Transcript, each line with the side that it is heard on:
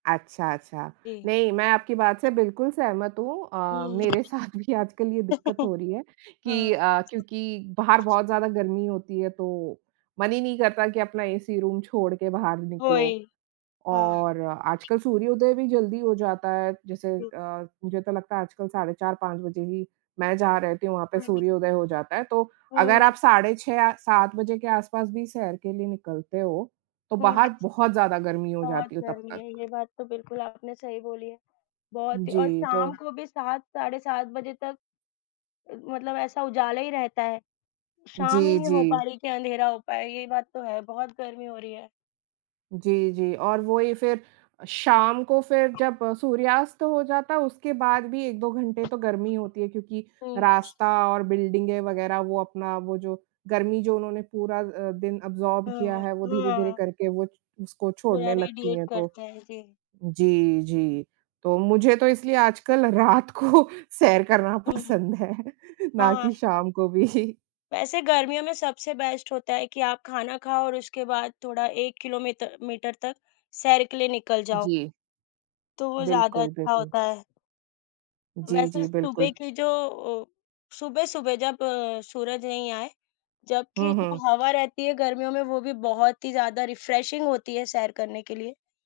right: अच्छा, अच्छा।
left: जी।
right: नहीं, मैं आपकी बात से बिल्कुल सहमत हूँ। अ,
left: हुँ।
right: मेरे साथ भी आजकल ये दिक्कत हो रही है कि
left: हाँ।
right: अ, क्योंकि बाहर बहुत ज़्यादा गर्मी होती है, तो मन ही नहीं करता कि अपना एसी रूम छोड़ के बाहर
left: वही।
right: निकलो।
left: हाँ।
right: और आजकल सूर्योदय भी जल्दी हो जाता है, जैसे
left: हुँ।
right: अ, मुझे तो लगता है, आज कल साढ़े 4-5 बजे ही, मैं जहाँ रहती हूँ, वहाँ पे
left: हुँ।
right: सूर्योदय हो जाता है। तो अगर
left: हुँ।
right: आप साढ़े 6 या 7 बजे के आसपास भी सैर के लिए निकलते हो, तो
left: हुँ।
right: बाहर बहुत ज़्यादा गर्मी हो
left: बहुत
right: जाती है तब
left: गर्मी
right: तक।
left: है, ये बात तो बिल्कुल आपने सही बोली है। बहुत ही और
right: जी, तो
left: शाम को भी 7 साढ़े 7 बजे तक, मतलब ऐसा उजाला ही रहता है। शाम ही
right: जी,
left: नहीं हो
right: जी।
left: पा रही है कि अँधेरा हो पाए। ये बात तो है। बहुत गर्मी हो रही है।
right: जी, जी, और वही फिर शाम को फिर जब सूर्यास्त हो जाता है, उसके बाद भी 1-2 घंटे तो गर्मी होती है, क्योंकि
left: हुँ।
right: रास्ता और बिल्डिंगें वगैरह, वो अपना, वो जो, गर्मी जो उन्होंने पूरा अ, दिन एब्ज़ॉर्ब
left: हाँ,
right: किया
left: हाँ।
right: है, वो
left: हुँ,
right: धीरे-धीरे
left: हाँ।
right: करके वो उसको
left: पूरा
right: छोड़ने लगती
left: रेडिएट
right: हैं। तो
left: करता है, जी।
right: जी, जी। तो मुझे तो इसलिए आज कल रात को सैर करना
left: हुँ।
right: पसंद है, ना
left: हाँ।
right: कि शाम को भी।
left: वैसे गर्मियों में सबसे बेस्ट होता है कि आप खाना खाओ और उसके बाद थोड़ा 1 किलो मीतर मीटर तक सैर के लिए निकल जाओ।
right: जी।
left: तो वो ज़्यादा
right: बिल्कुल,
left: अच्छा
right: बिल्कुल।
left: होता है।
right: जी,
left: वैसे
right: जी,
left: सुबह
right: बिल्कुल।
left: की जो अ, सुबह-सुबह जब सूरज नहीं आए, जब की
right: हुँ,
left: जो
right: हुँ।
left: हवा रहती है, गर्मियों में वो भी बहुत ही ज़्यादा रिफ्रेशिंग होती है, सैर करने के लिए।